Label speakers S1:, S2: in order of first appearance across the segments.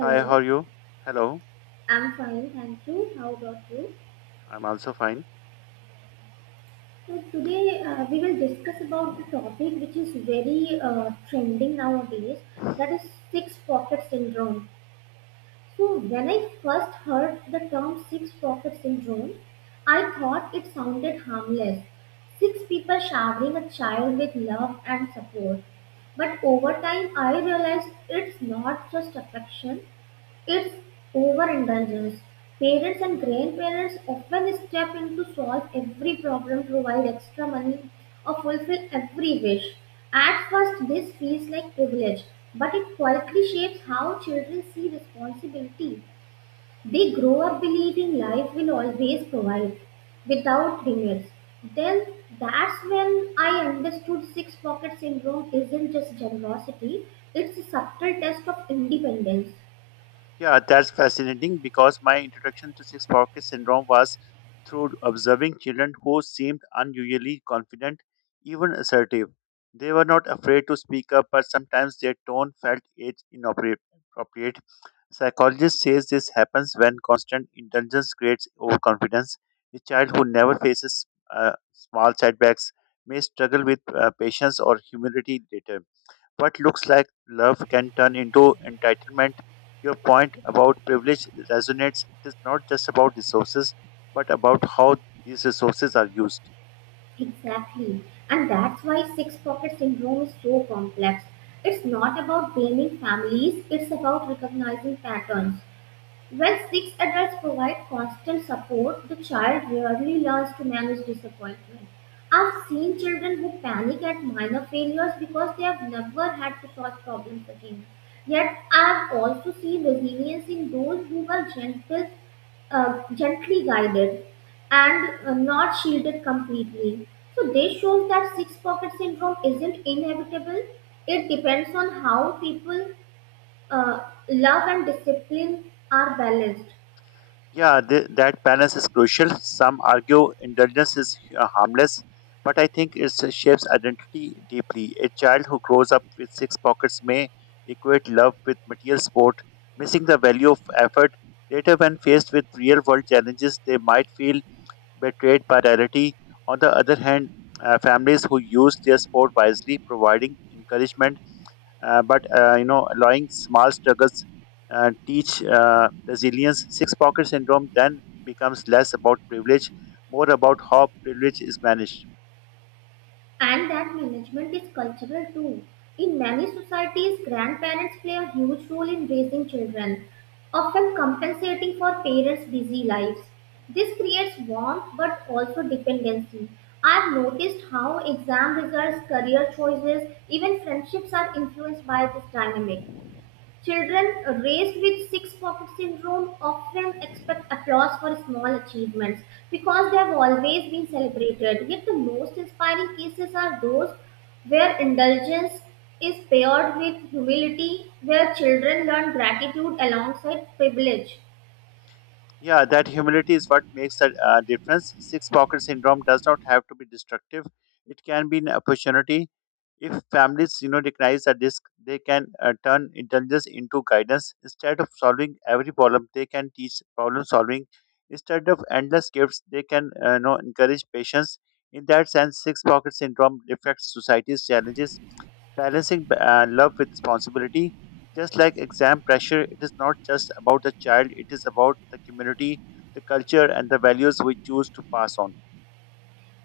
S1: Hi, how are you? Hello,
S2: I'm fine, thank you. How about you?
S1: I'm also fine.
S2: So today we will discuss about the topic which is very trending nowadays, that is six pocket syndrome. So when I first heard the term six pocket syndrome, I thought it sounded harmless. Six people showering a child with love and support. But over time, I realized it's not just affection, it's overindulgence. Parents and grandparents often step in to solve every problem, provide extra money, or fulfill every wish. At first, this feels like privilege, but it quietly shapes how children see responsibility. They grow up believing life will always provide without limits. Then that's when I understood six pocket syndrome isn't just generosity, it's a subtle test of independence.
S1: Yeah, that's fascinating because my introduction to six pocket syndrome was through observing children who seemed unusually confident, even assertive. They were not afraid to speak up, but sometimes their tone felt age inappropriate. Psychologist says this happens when constant indulgence creates overconfidence. A child who never faces small setbacks may struggle with patience or humility later. What looks like love can turn into entitlement. Your point about privilege resonates. It is not just about resources, but about how these resources are used.
S2: Exactly. And that's why six pocket syndrome is so complex. It's not about blaming families, it's about recognizing patterns. When six adults provide constant support, the child rarely learns to manage disappointment. I've seen children who panic at minor failures because they have never had to solve problems again. Yet, I've also seen resilience in those who were gentle, gently guided and not shielded completely. So, this shows that six pocket syndrome isn't inevitable. It depends on how people uh, love and discipline are balanced.
S1: Yeah, that balance is crucial. Some argue indulgence is harmless, but I think it shapes identity deeply. A child who grows up with six pockets may equate love with material sport, missing the value of effort. Later, when faced with real world challenges, they might feel betrayed by reality. On the other hand, families who use their sport wisely, providing encouragement, but allowing small struggles, teach resilience. Six pocket syndrome then becomes less about privilege, more about how privilege is managed.
S2: And that management is cultural too. In many societies, grandparents play a huge role in raising children, often compensating for parents' busy lives. This creates warmth but also dependency. I've noticed how exam results, career choices, even friendships are influenced by this dynamic. Children raised with six pocket syndrome often expect applause for small achievements because they have always been celebrated. Yet, the most inspiring cases are those where indulgence is paired with humility, where children learn gratitude alongside privilege.
S1: Yeah, that humility is what makes the difference. Six pocket syndrome does not have to be destructive. It can be an opportunity. If families, you know, recognize the risk, they can turn intelligence into guidance. Instead of solving every problem, they can teach problem solving. Instead of endless gifts, they can, encourage patience. In that sense, six pocket syndrome reflects society's challenges, balancing love with responsibility. Just like exam pressure, it is not just about the child, it is about the community, the culture, and the values we choose to pass on.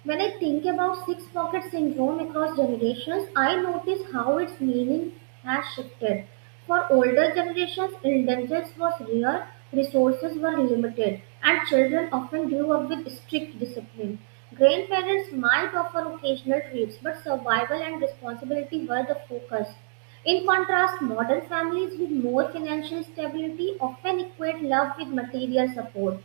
S2: When I think about six pocket syndrome across generations, I notice how its meaning has shifted. For older generations, indulgence was rare, resources were limited, and children often grew up with strict discipline. Grandparents might offer occasional treats, but survival and responsibility were the focus. In contrast, modern families with more financial stability often equate love with material support.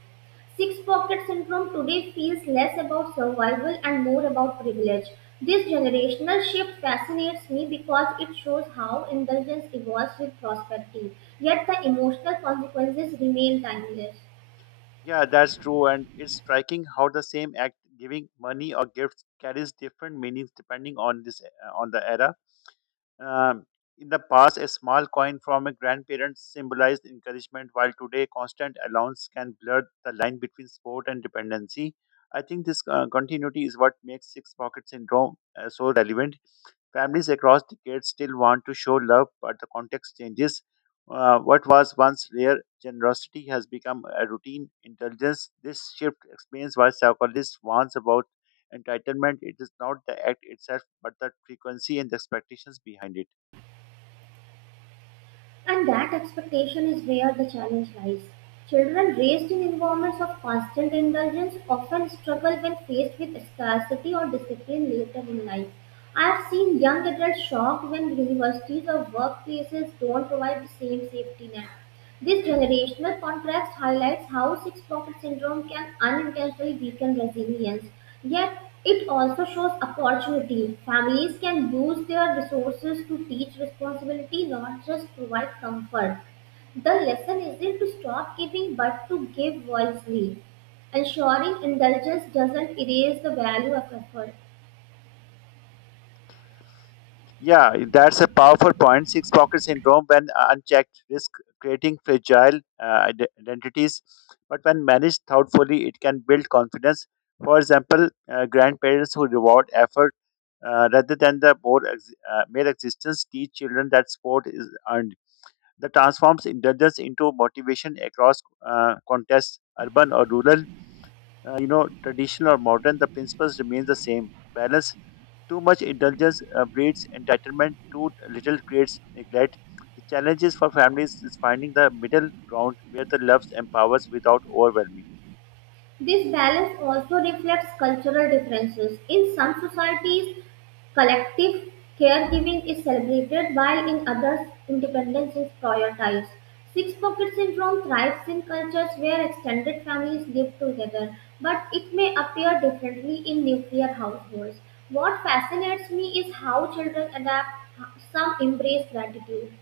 S2: Six pocket syndrome today feels less about survival and more about privilege. This generational shift fascinates me because it shows how indulgence evolves with prosperity, yet the emotional consequences remain timeless.
S1: Yeah, that's true. And it's striking how the same act, giving money or gifts, carries different meanings depending on this on the era. Um, in the past, a small coin from a grandparent symbolized encouragement, while today, constant allowance can blur the line between sport and dependency. I think this continuity is what makes six pocket syndrome so relevant. Families across decades still want to show love, but the context changes. What was once rare generosity has become a routine indulgence. This shift explains why psychologists warns about entitlement. It is not the act itself, but the frequency and the expectations behind it.
S2: And that expectation is where the challenge lies. Children raised in environments of constant indulgence often struggle when faced with scarcity or discipline later in life. I have seen young adults shocked when universities or workplaces don't provide the same safety net. This generational contrast highlights how six pocket syndrome can unintentionally weaken resilience, yet it also shows opportunity. Families can use their resources to teach responsibility, not just provide comfort. The lesson isn't to stop giving but to give wisely, ensuring indulgence doesn't erase the value of effort.
S1: Yeah, that's a powerful point. Six pocket syndrome, when unchecked, risk creating fragile identities. But when managed thoughtfully, it can build confidence. For example, grandparents who reward effort rather than the mere existence teach children that sport is earned. That transforms indulgence into motivation across contests, urban or rural, traditional or modern. The principles remain the same: balance, too much indulgence breeds entitlement, too little creates neglect. The challenge is for families is finding the middle ground where the love empowers without overwhelming.
S2: This balance also reflects cultural differences. In some societies, collective caregiving is celebrated, while in others, independence is prioritized. Six pocket syndrome thrives in cultures where extended families live together, but it may appear differently in nuclear households. What fascinates me is how children adapt, some embrace gratitude,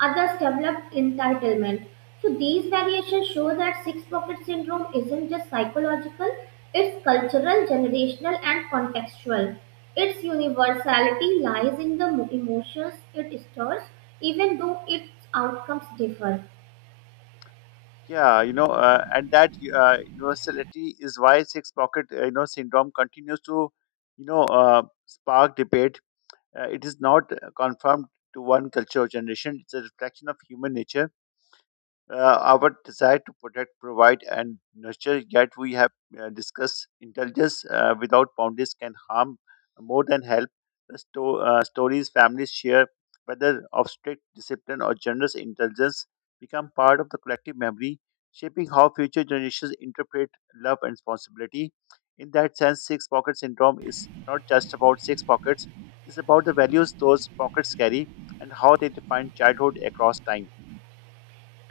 S2: others develop entitlement. So these variations show that six pocket syndrome isn't just psychological, it's cultural, generational, and contextual. Its universality lies in the emotions it stirs, even though its outcomes differ.
S1: Yeah, you know, and that universality is why six pocket syndrome continues to spark debate. It is not confirmed to one culture or generation; it's a reflection of human nature, our desire to protect, provide, and nurture. Yet we have discussed intelligence without boundaries can harm more than help. The stories families share, whether of strict discipline or generous intelligence, become part of the collective memory, shaping how future generations interpret love and responsibility. In that sense, six pocket syndrome is not just about six pockets; it's about the values those pockets carry and how they define childhood across time.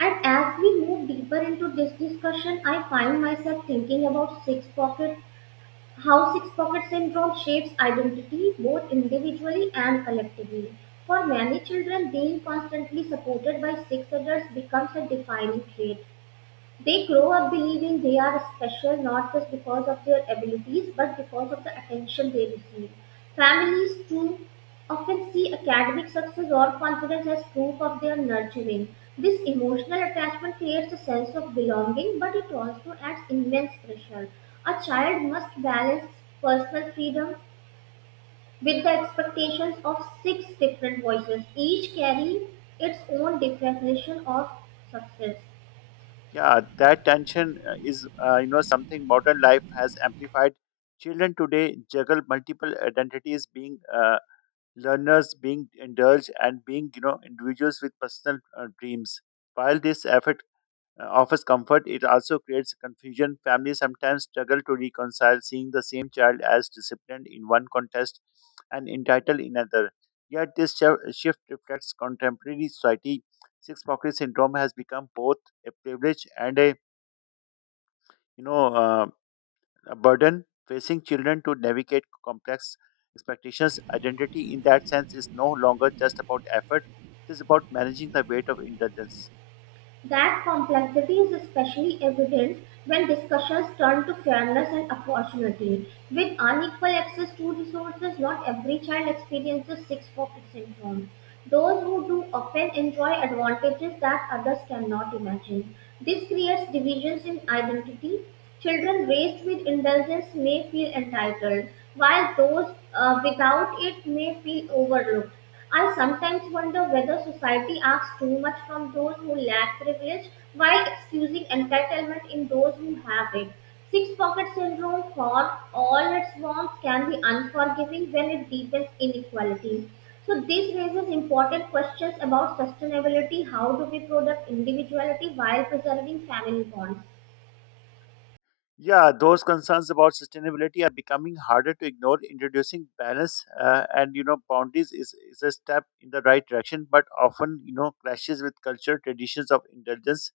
S2: And as we move deeper into this discussion, I find myself thinking about six pocket how six pocket syndrome shapes identity both individually and collectively. For many children, being constantly supported by six adults becomes a defining trait. They grow up believing they are special, not just because of their abilities but because of the attention they receive. Families too often see academic success or confidence as proof of their nurturing. This emotional attachment creates a sense of belonging, but it also adds immense pressure. A child must balance personal freedom with the expectations of six different voices, each carrying its own definition of success.
S1: Yeah, that tension is something modern life has amplified. Children today juggle multiple identities, being learners, being indulged, and being, you know, individuals with personal dreams. While this effort offers comfort, it also creates confusion. Families sometimes struggle to reconcile seeing the same child as disciplined in one context and entitled in another. Yet this shift reflects contemporary society. Six pocket syndrome has become both a privilege and a you know a burden facing children to navigate complex expectations. Identity in that sense is no longer just about effort. It is about managing the weight of indulgence.
S2: That complexity is especially evident when discussions turn to fairness and opportunity. With unequal access to resources, not every child experiences six pocket syndrome. Those who do often enjoy advantages that others cannot imagine. This creates divisions in identity. Children raised with indulgence may feel entitled, while those without it may feel overlooked. I sometimes wonder whether society asks too much from those who lack privilege while excusing entitlement in those who have it. Six pocket syndrome, for all its warmth, can be unforgiving when it deepens inequality. So, this raises important questions about sustainability. How do we protect individuality while preserving family bonds?
S1: Yeah, those concerns about sustainability are becoming harder to ignore. Introducing balance and boundaries is a step in the right direction, but often clashes with cultural traditions of indulgence.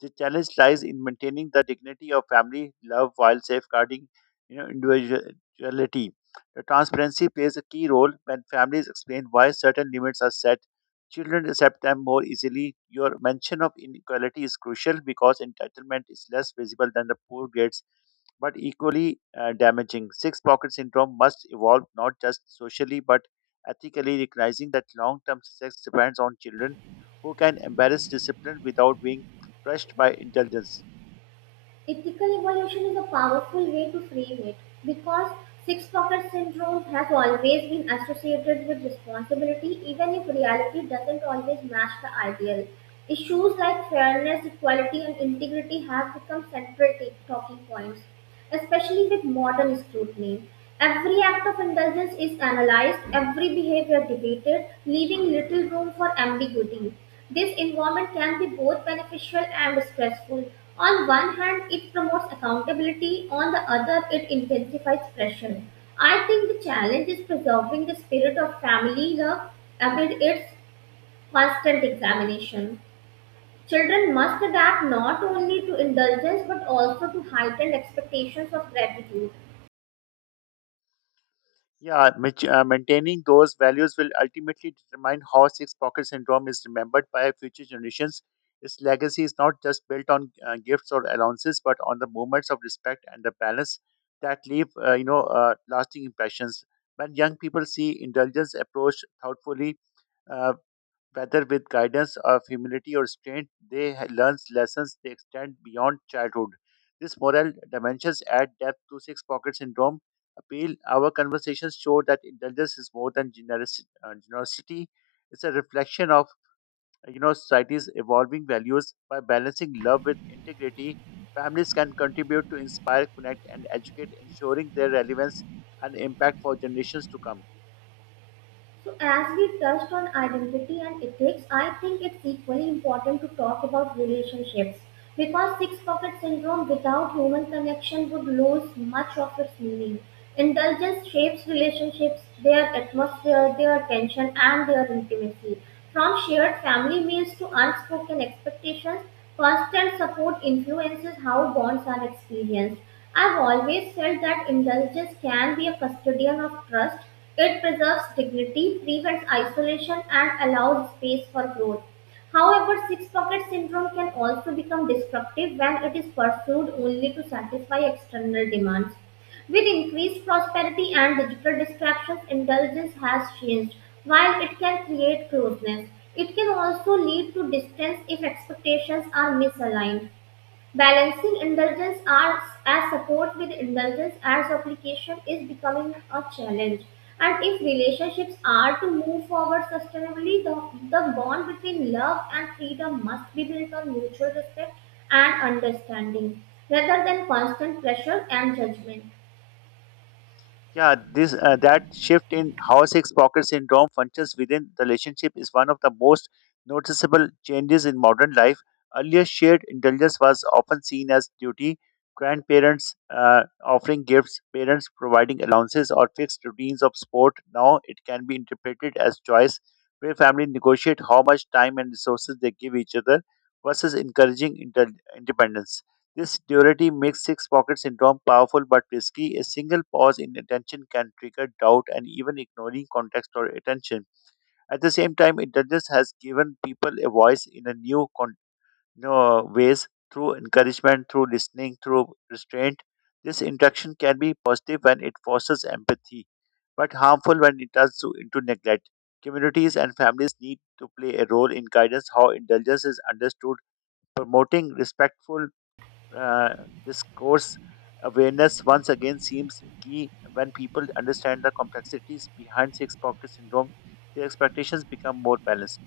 S1: The challenge lies in maintaining the dignity of family love while safeguarding individuality. The transparency plays a key role. When families explain why certain limits are set, children accept them more easily. Your mention of inequality is crucial because entitlement is less visible than the poor grades, but equally damaging. Six pocket syndrome must evolve not just socially but ethically, recognizing that long term success depends on children who can embrace discipline without being crushed by indulgence.
S2: Ethical evolution is a powerful way to frame it because six pocket syndrome has always been associated with responsibility, even if reality doesn't always match the ideal. Issues like fairness, equality, and integrity have become central talking points, especially with modern scrutiny. Every act of indulgence is analyzed, every behavior debated, leaving little room for ambiguity. This environment can be both beneficial and stressful. On one hand, it promotes accountability; on the other, it intensifies pressure. I think the challenge is preserving the spirit of family love amid its constant examination. Children must adapt not only to indulgence but also to heightened expectations of gratitude.
S1: Yeah, maintaining those values will ultimately determine how Six Pocket Syndrome is remembered by future generations. Its legacy is not just built on gifts or allowances, but on the moments of respect and the balance that leave, lasting impressions. When young people see indulgence approached thoughtfully, uh, whether with guidance of humility or strength, they learn lessons they extend beyond childhood. These moral dimensions add depth to Six Pocket Syndrome. Appeal our conversations show that indulgence is more than generosity. It's a reflection of society's evolving values by balancing love with integrity. Families can contribute to inspire, connect, and educate, ensuring their relevance and impact for generations to come.
S2: So, as we touched on identity and ethics, I think it's equally important to talk about relationships, because six pocket syndrome without human connection would lose much of its meaning. Indulgence shapes relationships, their atmosphere, their tension, and their intimacy. From shared family meals to unspoken expectations, constant support influences how bonds are experienced. I've always felt that indulgence can be a custodian of trust. It preserves dignity, prevents isolation, and allows space for growth. However, six pocket syndrome can also become destructive when it is pursued only to satisfy external demands. With increased prosperity and digital distractions, indulgence has changed. While it can create closeness, it can also lead to distance if expectations are misaligned. Balancing indulgence as support with indulgence as obligation is becoming a challenge. And if relationships are to move forward sustainably, the bond between love and freedom must be built on mutual respect and understanding rather than constant pressure and judgment.
S1: Yeah, this that shift in how six pocket syndrome functions within the relationship is one of the most noticeable changes in modern life. Earlier, shared indulgence was often seen as duty. Grandparents offering gifts, parents providing allowances, or fixed routines of sport. Now, it can be interpreted as choice, where families negotiate how much time and resources they give each other versus encouraging independence. This duality makes six pocket syndrome powerful but risky. A single pause in attention can trigger doubt and even ignoring context or attention. At the same time, intelligence has given people a voice in a new con- no, ways through encouragement, through listening, through restraint. This interaction can be positive when it fosters empathy, but harmful when it turns into neglect. Communities and families need to play a role in guidance how intelligence is understood, promoting respectful, uh, this course awareness. Once again seems key when people understand the complexities behind six pocket syndrome, their expectations become more balanced.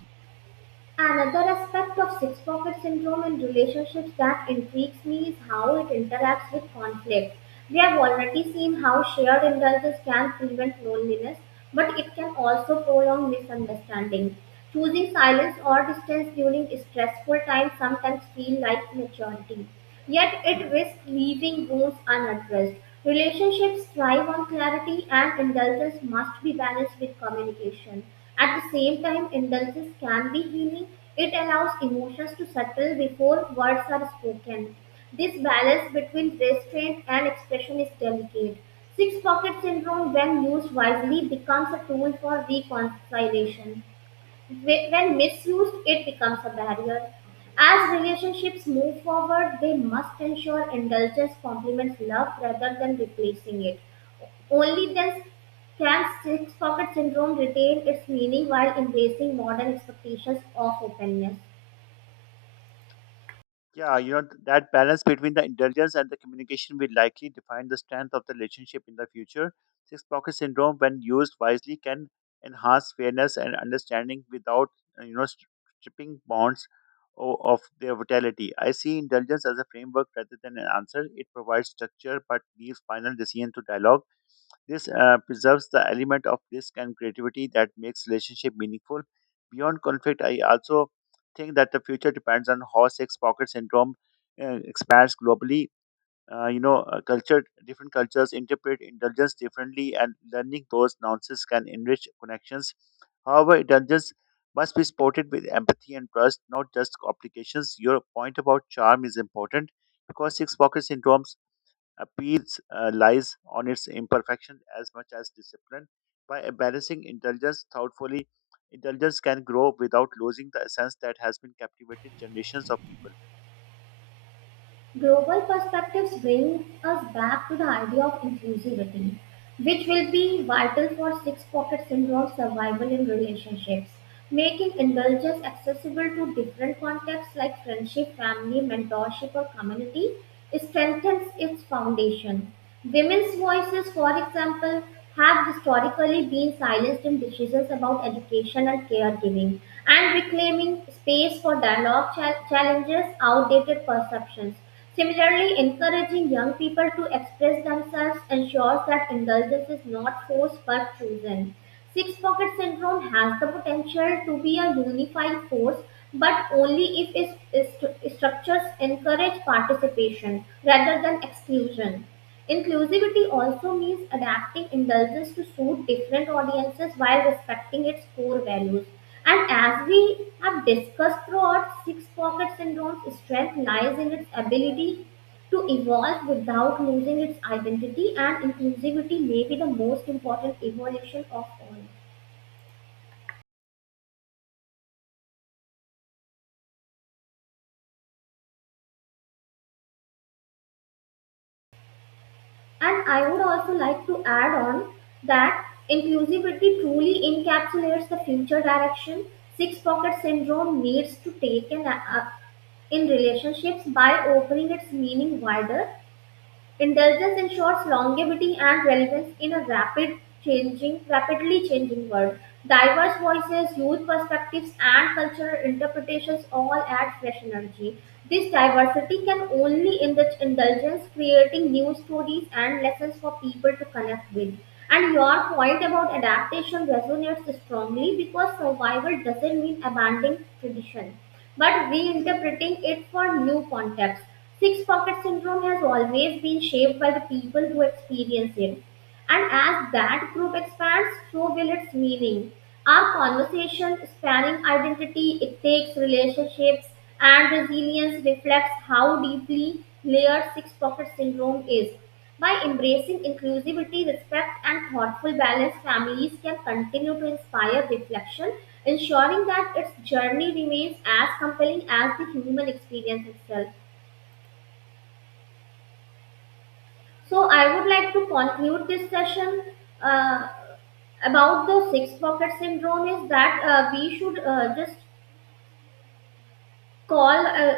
S2: Another aspect of six pocket syndrome in relationships that intrigues me is how it interacts with conflict. We have already seen how shared indulgences can prevent loneliness, but it can also prolong misunderstanding. Choosing silence or distance during stressful times sometimes feels like maturity, yet it risks leaving wounds unaddressed. Relationships thrive on clarity, and indulgence must be balanced with communication. At the same time, indulgence can be healing. It allows emotions to settle before words are spoken. This balance between restraint and expression is delicate. Six pocket syndrome, when used wisely, becomes a tool for reconciliation. Wh- When misused, it becomes a barrier. As relationships move forward, they must ensure indulgence complements love rather than replacing it. Only then can six pocket syndrome retain its meaning while embracing modern expectations of openness.
S1: Yeah, that balance between the intelligence and the communication will likely define the strength of the relationship in the future. Six pocket syndrome, when used wisely, can enhance fairness and understanding without, uh, you know, stri- stripping bonds of their vitality. I see intelligence as a framework rather than an answer. It provides structure but leaves final decision to dialogue. This preserves the element of risk and creativity that makes relationship meaningful. Beyond conflict, I also think that the future depends on how six pocket syndrome expands globally. Different cultures interpret indulgence differently, and learning those nuances can enrich connections. However, indulgence must be supported with empathy and trust, not just obligations. Your point about charm is important because six pocket syndromes appeals lies on its imperfection as much as discipline. By embarrassing intelligence thoughtfully, intelligence can grow without losing the essence that has been captivated generations of people.
S2: Global perspectives bring us back to the idea of inclusivity, which will be vital for six pocket syndrome survival in relationships. Making indulgence accessible to different contexts like friendship, family, mentorship, or community strengthens its foundation. Women's voices, for example, have historically been silenced in decisions about education and caregiving, and reclaiming space for dialogue challenges outdated perceptions. Similarly, encouraging young people to express themselves ensures that indulgence is not forced but chosen. Six pocket syndrome has the potential to be a unifying force, but only if its structures encourage participation rather than exclusion. Inclusivity also means adapting indulgence to suit different audiences while respecting its core values. And as we have discussed throughout, Six Pocket Syndrome's strength lies in its ability to evolve without losing its identity, and inclusivity may be the most important evolution of all. And I would also like to add on that inclusivity truly encapsulates the future direction six pocket syndrome needs to take in relationships. By opening its meaning wider, intelligence ensures longevity and relevance in a rapidly changing world. Diverse voices, youth perspectives, and cultural interpretations all add fresh energy. This diversity can only enrich indulgence, creating new stories and lessons for people to connect with. And your point about adaptation resonates strongly because survival doesn't mean abandoning tradition, but reinterpreting it for new contexts. Six pocket syndrome has always been shaped by the people who experience it. And as that group expands, so will its meaning. Our conversation spanning identity, ethics, relationships, and resilience reflects how deeply layered six pocket syndrome is. By embracing inclusivity, respect, and thoughtful balance, families can continue to inspire reflection, ensuring that its journey remains as compelling as the human experience itself. So I would like to conclude this session uh, about the six pocket syndrome is that we should just call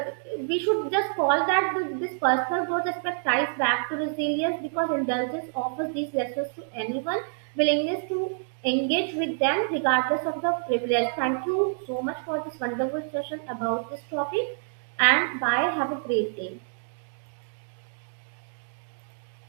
S2: we should just call that this personal growth aspect ties back to resilience because indulgence offers these lessons to anyone willingness to engage with them regardless of the privilege. Thank you so much for this wonderful session about this topic. And bye, have a great day.